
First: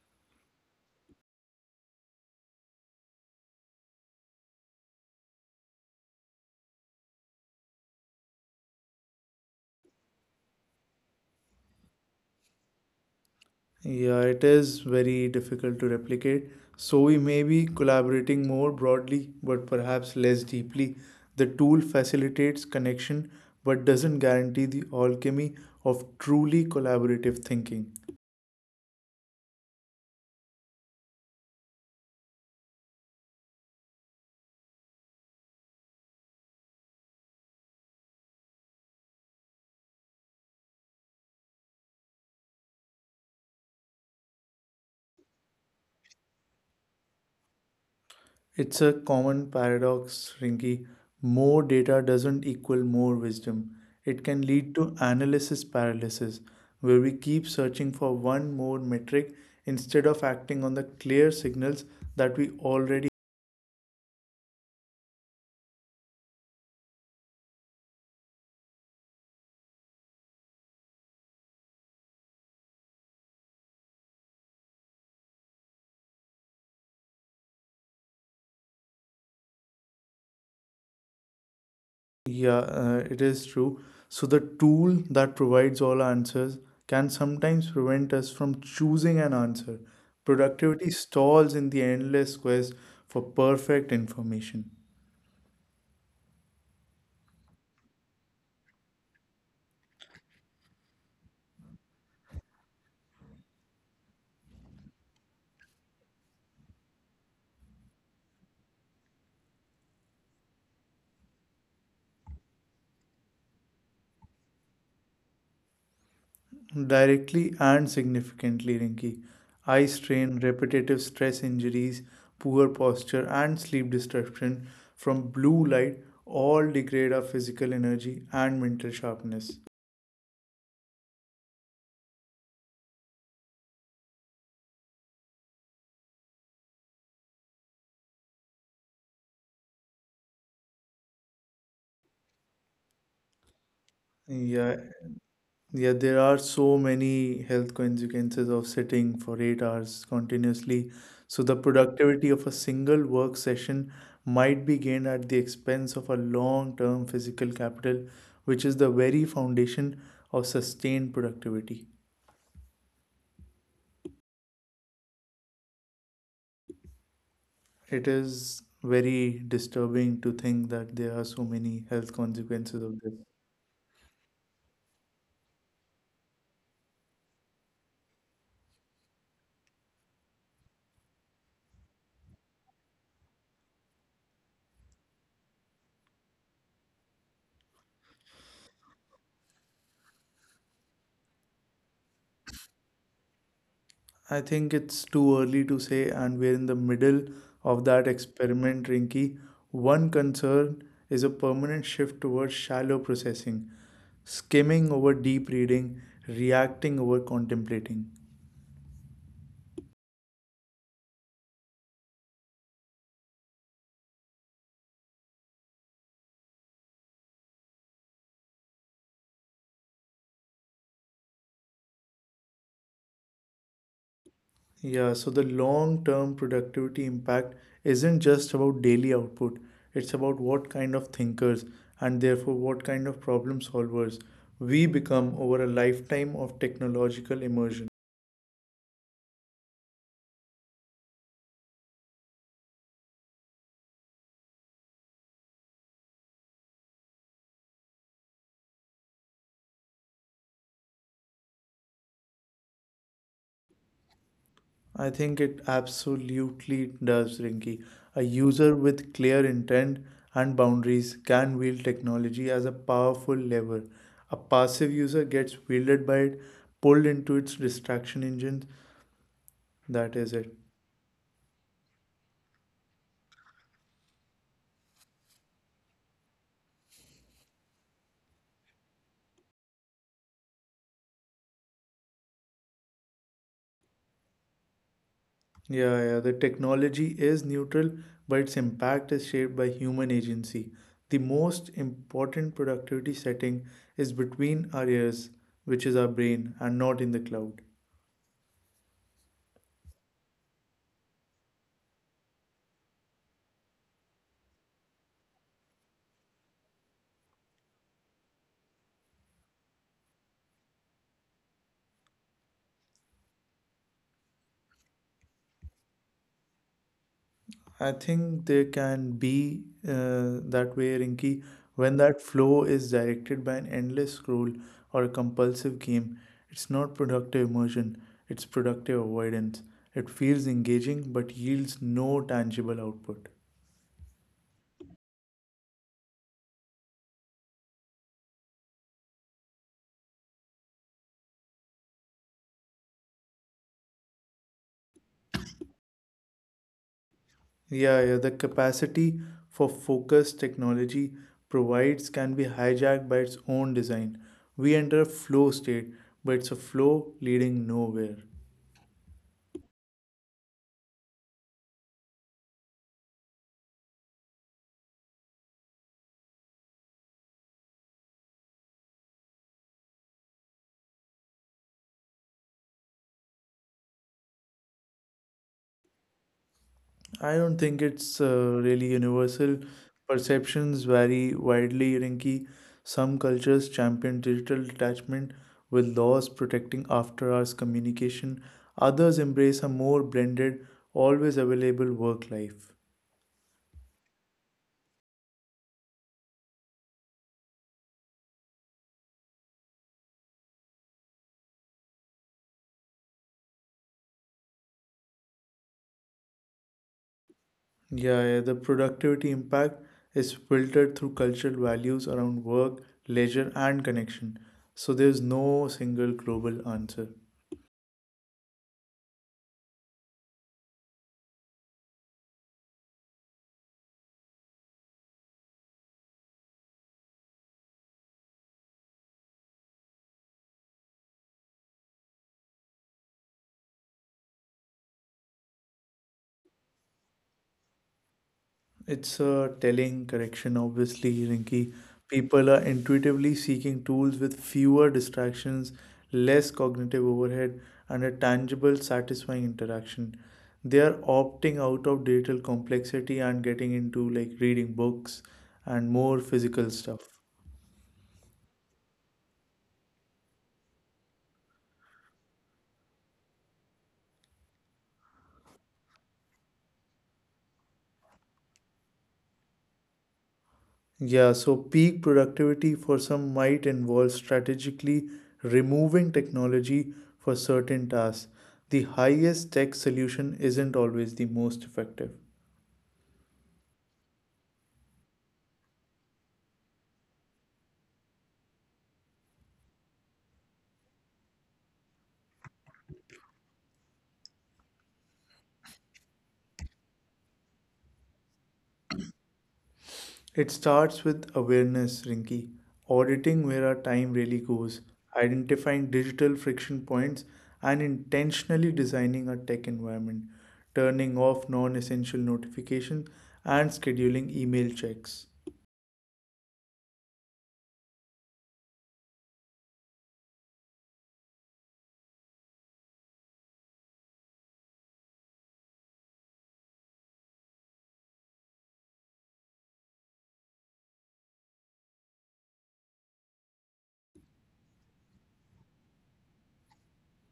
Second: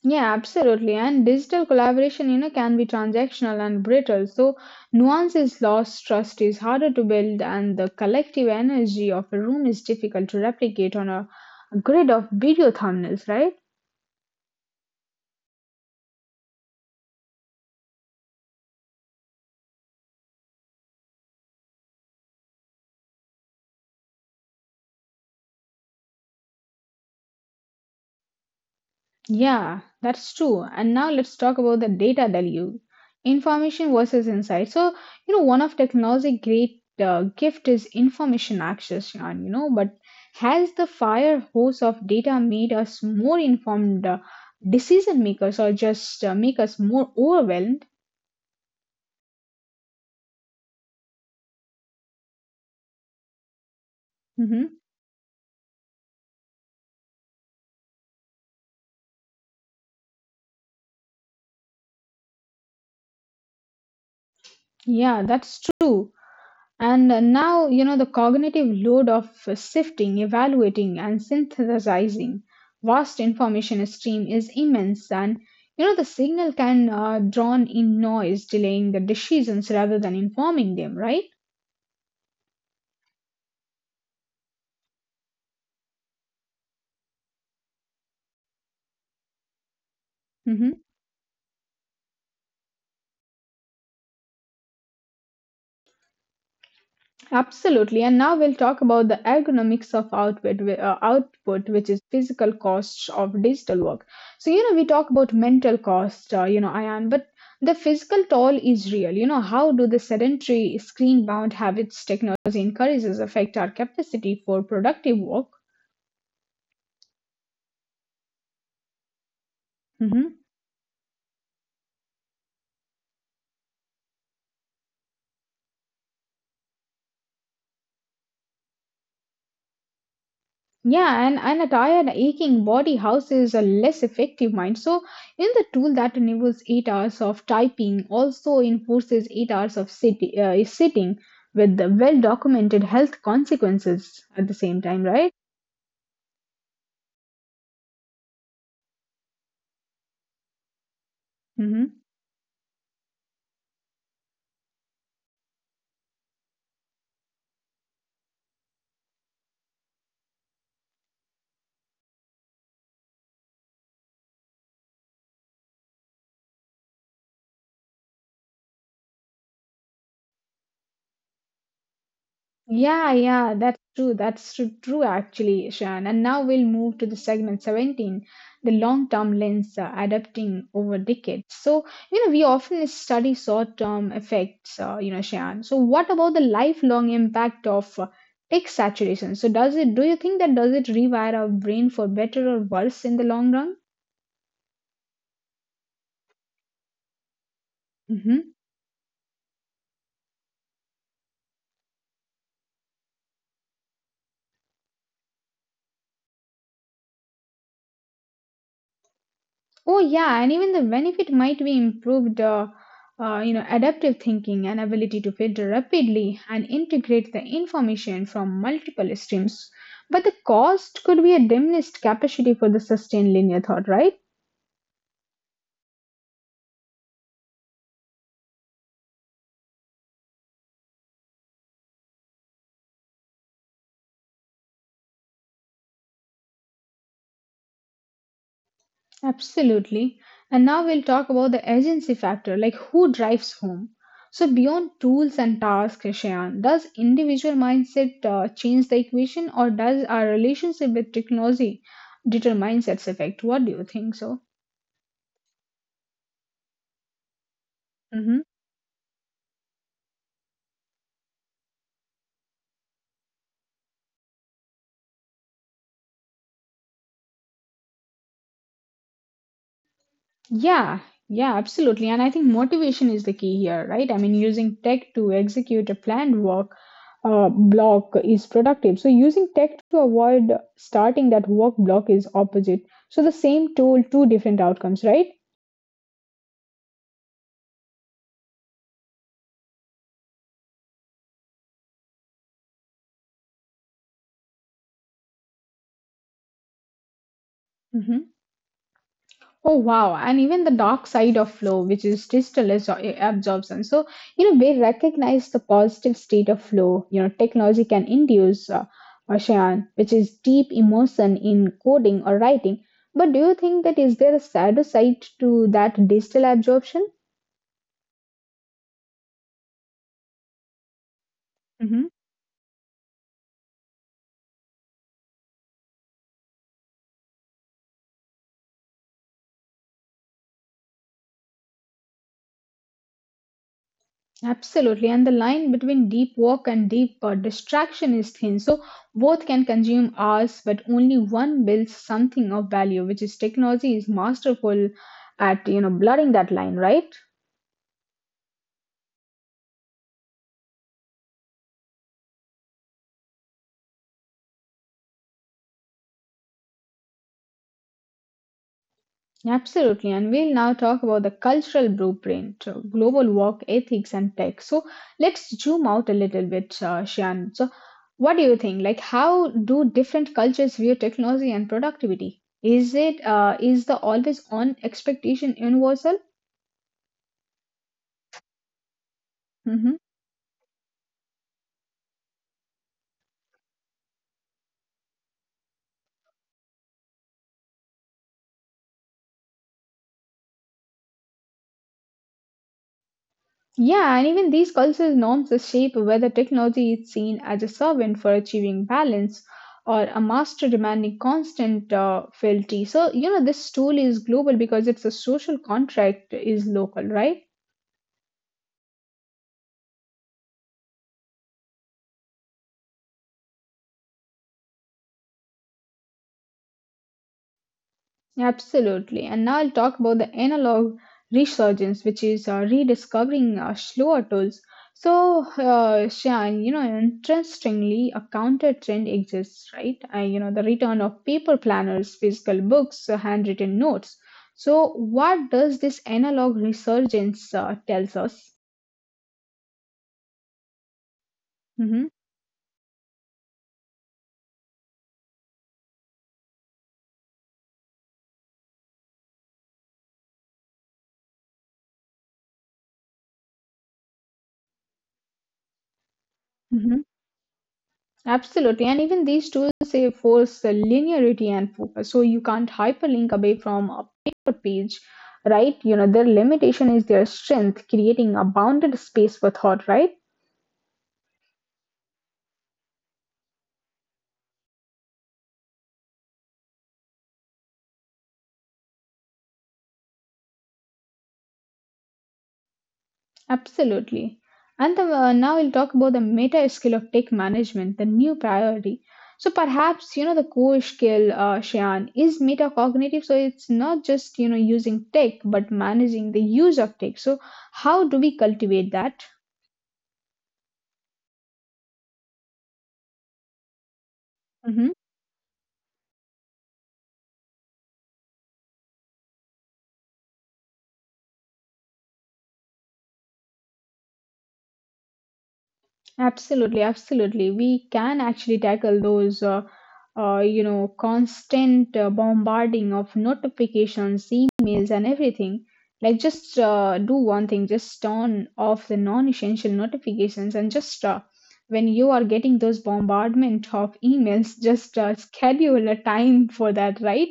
Speaker 1: Yeah, absolutely. And digital collaboration, you know, can be transactional and brittle. So nuance is lost, trust is harder to build, and the collective energy of a room is difficult to replicate on a grid of video thumbnails, right?
Speaker 2: Yeah, it is very difficult to replicate. So we may be collaborating more broadly, but perhaps less deeply. The tool facilitates connection, but doesn't guarantee the alchemy of truly collaborative thinking.
Speaker 1: Yeah, that's true. And now let's talk about the data value, information versus insight. So, you know, one of technology great gift is information access, Shan, you know, but has the fire hose of data made us more informed decision makers, or just make us more overwhelmed?
Speaker 2: It's a common paradox, Rinki. More data doesn't equal more wisdom. It can
Speaker 1: Hmm.
Speaker 2: lead to analysis paralysis, where we keep searching for one more metric instead of acting on the clear signals that we already.
Speaker 1: Yeah, that's true. And now, you know, the cognitive load of sifting, evaluating, and synthesizing vast information stream is immense. And, you know, the signal can drown in noise, delaying the decisions rather than informing them, right?
Speaker 2: Yeah, it is true. So, the tool that provides all answers can sometimes prevent us from choosing an answer.
Speaker 1: Hmm.
Speaker 2: Productivity stalls in the endless quest for perfect information.
Speaker 1: Absolutely. And now we'll talk about the ergonomics of output, which is physical costs of digital work. So, you know, we talk about mental cost, Ayan, but the physical toll is real. You know, how do the sedentary screen bound habits technology encourages affect our capacity for productive work?
Speaker 2: Directly and significantly, Rinki. Eye strain,
Speaker 1: Mhm.
Speaker 2: repetitive stress injuries, poor posture, and sleep disruption from blue light all degrade our physical energy and mental sharpness.
Speaker 1: Yeah, and a tired, aching body houses a less effective mind. So, in the tool that enables 8 hours of typing, also enforces 8 hours of sitting with the well documented health consequences at the
Speaker 2: Yeah,
Speaker 1: same time, right?
Speaker 2: yeah, there are so many health consequences of sitting for 8 hours continuously. So, the
Speaker 1: Mm-hmm.
Speaker 2: productivity of a single work session might be gained at the expense of a long term physical capital, which is the very foundation of sustained productivity. It is very disturbing to think that there are so many health consequences of
Speaker 1: Yeah,
Speaker 2: this.
Speaker 1: yeah, that's true. True, actually, Shan. And now we'll move to the segment 17, the long-term lens, adapting over decades. So, you know, we often study short-term effects, Shan. So, what about the lifelong impact of tech saturation? So, does it, do you think that does it rewire our brain for better or worse in the long run?
Speaker 2: I think it's too early to say, and we're in the middle of that
Speaker 1: Mm-hmm.
Speaker 2: experiment, Rinky. One concern is a permanent shift towards shallow processing, skimming over deep reading, reacting over contemplating.
Speaker 1: Oh yeah, and even the benefit might be improved, adaptive thinking and ability to filter rapidly and integrate the information from multiple streams. But the cost could be a diminished capacity for the sustained linear thought, right?
Speaker 2: Yeah, so the long term productivity impact isn't just about daily output, it's about what kind of thinkers and therefore what kind of problem solvers we become over a lifetime of technological immersion.
Speaker 1: Absolutely. And now we'll talk about the agency factor, like who drives whom. So beyond tools and tasks, Shayan, does individual mindset change the equation, or does our relationship with technology determine its effect? What do you think so?
Speaker 2: I think it absolutely does, Rinky. A
Speaker 1: Mm-hmm.
Speaker 2: user with clear intent and boundaries can wield technology as a powerful lever. A passive user gets wielded by it, pulled into its distraction engines. That is it.
Speaker 1: Yeah, yeah, absolutely. And I think motivation is the key here, right? I mean, using tech to execute a planned work block is productive. So, using tech to avoid starting that work block is opposite. So, the same tool, two different outcomes, right?
Speaker 2: Yeah, yeah. The technology is neutral, but its impact is shaped by human agency. The most important productivity setting is between our ears, which is our brain, and not in the cloud.
Speaker 1: Mm-hmm. Oh wow, and even the dark side of flow, which is absorption. So, you know, we recognize the positive state of flow, you know, technology can induce ocean, which is deep emotion in coding or writing. But do you think that is there a shadow side to that digital absorption?
Speaker 2: I think they can be that way, Rinky, when that flow is directed by an endless scroll or a compulsive game. It's not productive immersion, it's productive avoidance. It feels engaging but yields no tangible output.
Speaker 1: Absolutely, and the line between deep work and deep distraction is thin. So both can consume hours, but only one builds something of value, which is technology is masterful at, you know, blurring that line, right?
Speaker 2: Yeah, yeah, the capacity for focus technology provides can be hijacked by its own design. We enter a flow state, but it's a flow leading nowhere.
Speaker 1: Absolutely, and we'll now talk about the cultural blueprint, global work ethics, and tech. So let's zoom out a little bit, Shan. So what do you think? Like, how do different cultures view technology and productivity? Is it is the always on expectation universal?
Speaker 2: I don't think it's really universal.
Speaker 1: Hmm.
Speaker 2: Perceptions vary widely, Rinki. Some cultures champion digital detachment with laws protecting after hours communication. Others embrace a more blended, always available work life.
Speaker 1: Yeah, and even these cultural norms shape whether technology is seen as a servant for achieving balance or a master demanding constant fealty. So, you know, this tool is global because it's a social contract is local, right?
Speaker 2: Yeah, yeah, the productivity impact is filtered through cultural values around work, leisure, and connection. So there's no single global answer.
Speaker 1: Absolutely. And now I'll talk about the analog resurgence, which is rediscovering slower tools. So, Shyan, you know, interestingly, a counter trend exists, right? You know, the return of paper planners, physical books, handwritten notes. So, what does this analog resurgence tells us?
Speaker 2: It's a telling correction, obviously, Rinky.
Speaker 1: Mm-hmm.
Speaker 2: People are intuitively seeking tools with fewer distractions, less cognitive overhead, and a tangible, satisfying interaction. They are opting out of digital complexity and getting into like reading books and more physical
Speaker 1: Mm-hmm.
Speaker 2: stuff.
Speaker 1: Absolutely. And even these tools, they force the linearity and focus. So you can't hyperlink away from a paper page, right? You know, their limitation is their strength, creating a bounded space for thought, right?
Speaker 2: Yeah, so peak productivity for some might involve strategically removing technology for certain tasks. The highest tech solution isn't always the most effective.
Speaker 1: Absolutely. And now we'll talk about the meta skill of tech management, the new priority. So perhaps, you know, the core skill, Shayan, is metacognitive. So it's not just, you know, using tech, but managing the use of tech. So how do we cultivate that?
Speaker 2: It starts with awareness, Rinki. Auditing where our time really goes,
Speaker 1: Mm-hmm.
Speaker 2: identifying digital friction points, and intentionally designing our tech environment, turning off non essential notifications, and scheduling email checks.
Speaker 1: Absolutely, absolutely. We can actually tackle those, constant bombarding of notifications, emails, and everything. Like, just do one thing: just turn off the non-essential notifications, and just when you are getting those bombardment of emails, just schedule a time for that, right?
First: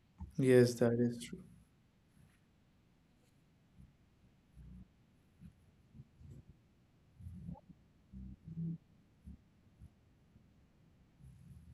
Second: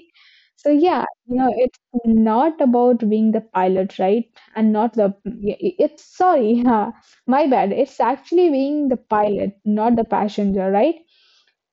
Speaker 1: So
Speaker 2: Yes, that
Speaker 1: yeah,
Speaker 2: is
Speaker 1: you
Speaker 2: true.
Speaker 1: know, it's not about being the pilot, right? And not the it's sorry, my bad. It's actually being the pilot, not the passenger, right?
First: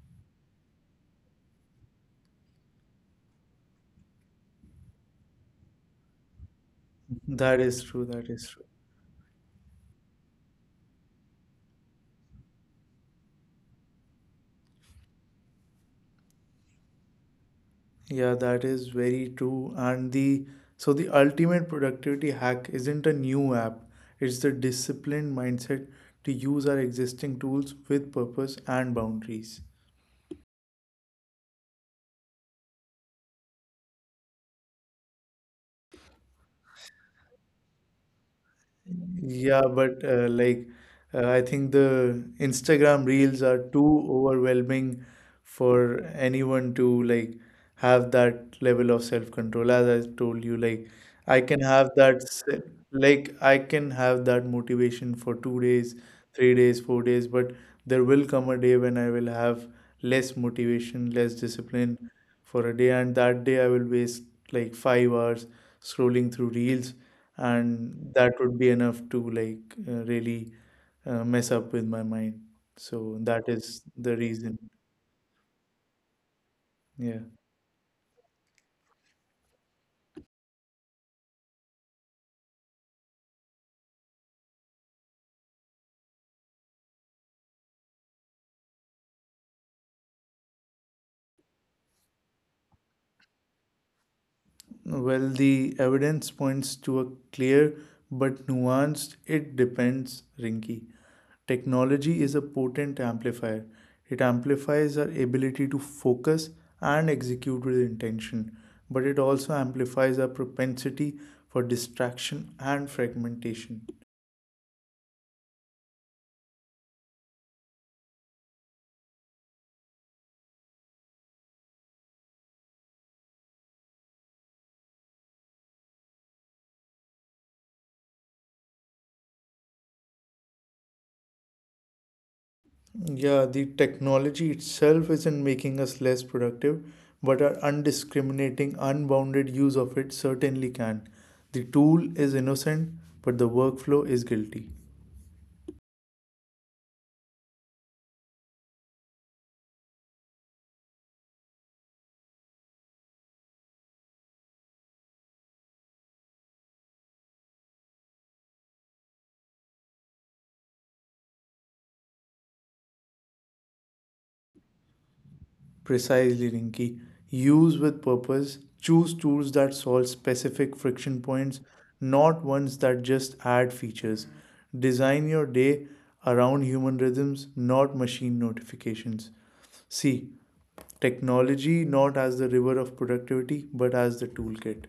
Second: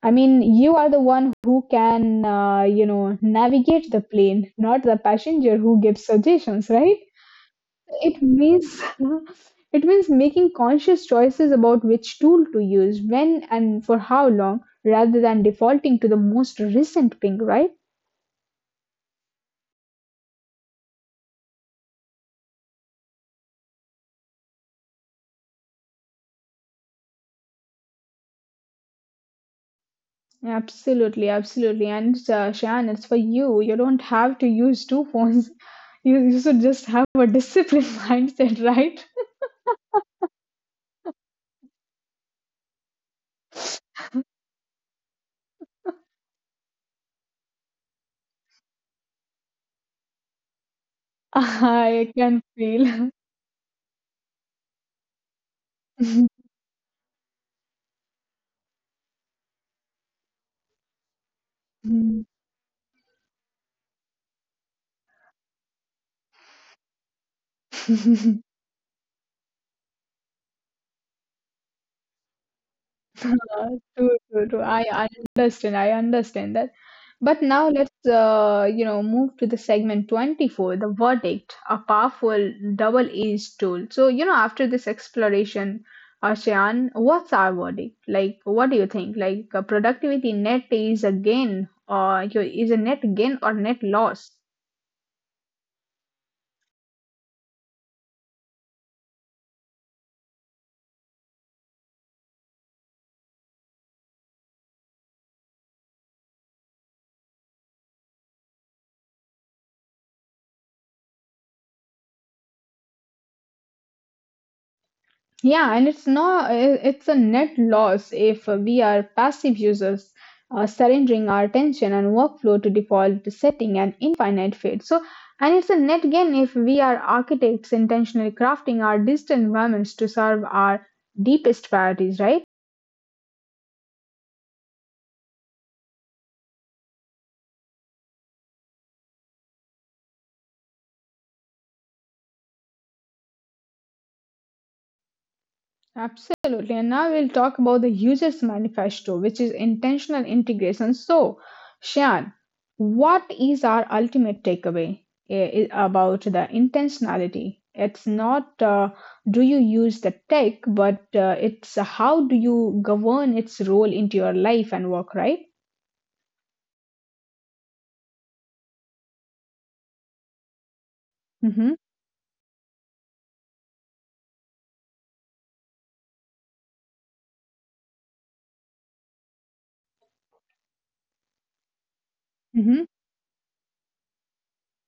Speaker 1: I mean, you are the one who can, navigate the plane, not the passenger who gives suggestions, right?
Speaker 2: That is true.
Speaker 1: It
Speaker 2: That is true.
Speaker 1: means it means making conscious choices about which tool to use, when and for how long, rather than defaulting to the most recent ping, right?
Speaker 2: Yeah, that is very true. And the so the ultimate productivity hack isn't a new app. It's the disciplined mindset to use our existing tools with purpose and boundaries.
Speaker 1: Absolutely, absolutely. And Shan, it's for you. You don't have to use two phones. You should just have a disciplined mindset, right?
Speaker 2: Yeah, but I think the Instagram reels are too overwhelming for anyone to have that level of self-control. As I told you, I can have
Speaker 1: I
Speaker 2: that
Speaker 1: can
Speaker 2: se-
Speaker 1: feel.
Speaker 2: like I can have that motivation for 2 days, 3 days, 4 days, but there will come a day when I will have less motivation, less discipline, for a day, and that day I will waste 5 hours scrolling through reels, and that would be enough to really mess up with my mind. So that is
Speaker 1: True,
Speaker 2: the
Speaker 1: true,
Speaker 2: reason.
Speaker 1: true. I understand. I understand that.
Speaker 2: Yeah,
Speaker 1: But now let's, move to the segment 24, the verdict, a powerful double-edged tool. So, you know, after this exploration, Ashian, what's our verdict? Like, what do you think? Like, productivity net is a gain, or you is a net gain or net loss?
Speaker 2: well, the evidence points to a clear but nuanced it depends, Rinky. Technology is a potent amplifier. It amplifies our ability to focus and execute with intention, but it also amplifies our propensity for distraction and fragmentation.
Speaker 1: Yeah, and it's not, it's a net loss if we are passive users, surrendering our attention and workflow to default setting and infinite fade. So, and it's a net gain if we are architects intentionally crafting our digital environments to serve our deepest priorities, right?
Speaker 2: Yeah, the technology itself isn't making us less productive, but our undiscriminating, unbounded use of it certainly can. The tool is innocent, but the workflow is guilty.
Speaker 1: Absolutely. And now we'll talk about the Users Manifesto, which is intentional integration. So, Shan, what is our ultimate takeaway about the intentionality? It's not do you use the tech, but it's how do you govern its role into your life and work, right?
Speaker 2: Precisely, Rinki. Use with purpose. Choose tools that solve specific friction points,
Speaker 1: Mm-hmm.
Speaker 2: not ones that just add features. Design your day around human rhythms, not machine notifications. See, technology not as the river
Speaker 1: Mm-hmm.
Speaker 2: of productivity, but as the toolkit.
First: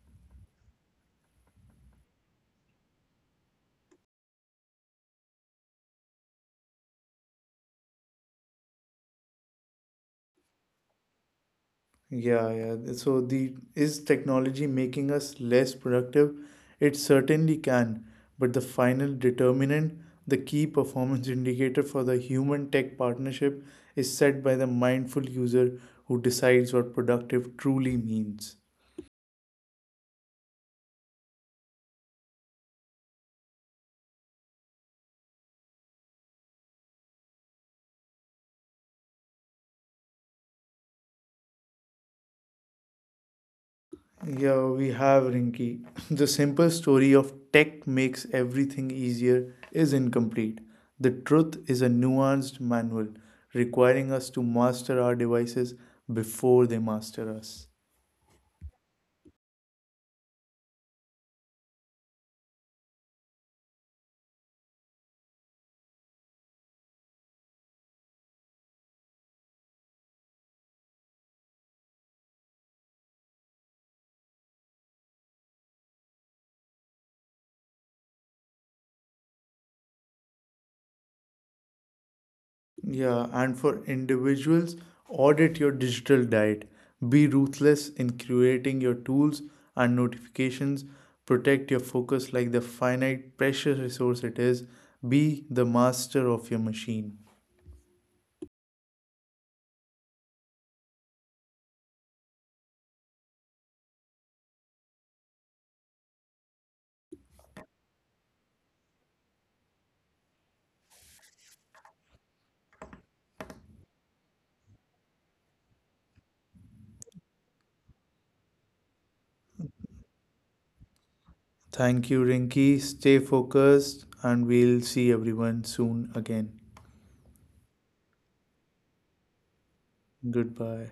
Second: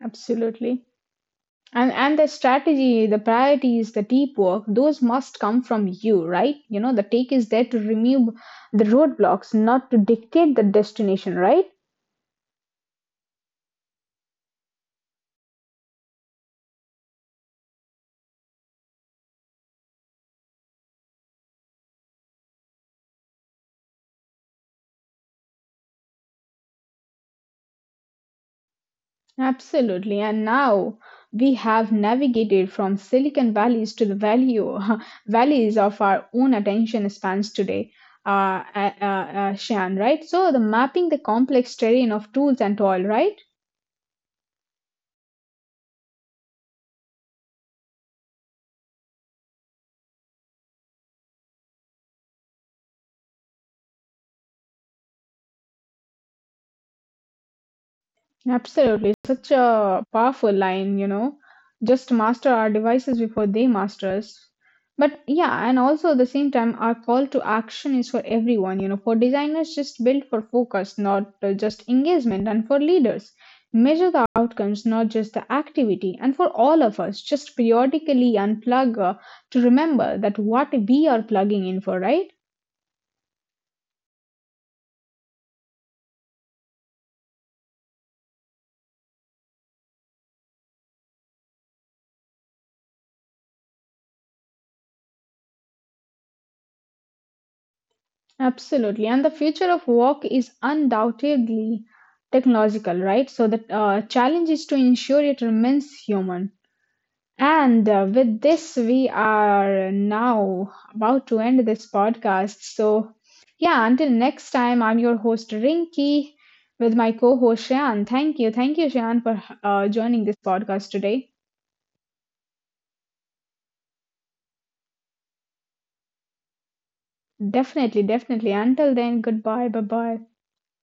Speaker 1: Absolutely. And the strategy, the priorities, the deep work, those must come from you, right? You know, the take is there to remove the roadblocks, not to dictate the destination, right?
Speaker 2: Yeah, yeah. So the is technology making us less productive? It certainly can, but the final determinant, the key performance indicator for the human tech partnership is set by the mindful user who decides what productive truly means.
Speaker 1: Absolutely. And now we have navigated from Silicon Valleys to the value valleys of our own attention spans today. Shan, right? So the mapping the complex terrain of tools and all, right?
Speaker 2: Yeah, we have, Rinky. The simple story of tech makes everything easier is incomplete. The truth is a nuanced manual requiring us to master our devices before they master us.
Speaker 1: Absolutely, such a powerful line, you know. Just master our devices before they master us. But yeah, and also at the same time, our call to action is for everyone, you know, for designers, just build for focus, not just engagement, and for leaders, measure the outcomes, not just the activity, and for all of us, just periodically unplug to remember that what we are plugging in for, right?
Speaker 2: Yeah, and for individuals, audit your digital diet. Be ruthless in creating your tools and notifications. Protect your focus like the finite, precious resource it is. Be the master of your machine.
Speaker 1: Absolutely. And the future of work is undoubtedly technological, right? So the challenge is to ensure it remains human. And with this, we are now about to end this podcast. So, yeah, until next time, I'm your host, Rinky, with my co host, Shan. Thank you. Thank you, Shan, for joining this podcast today.
Speaker 2: Thank you, Rinki. Stay focused, and we'll see everyone soon again.
Speaker 1: Definitely, definitely. Until then, goodbye. Bye bye.
Speaker 2: Goodbye.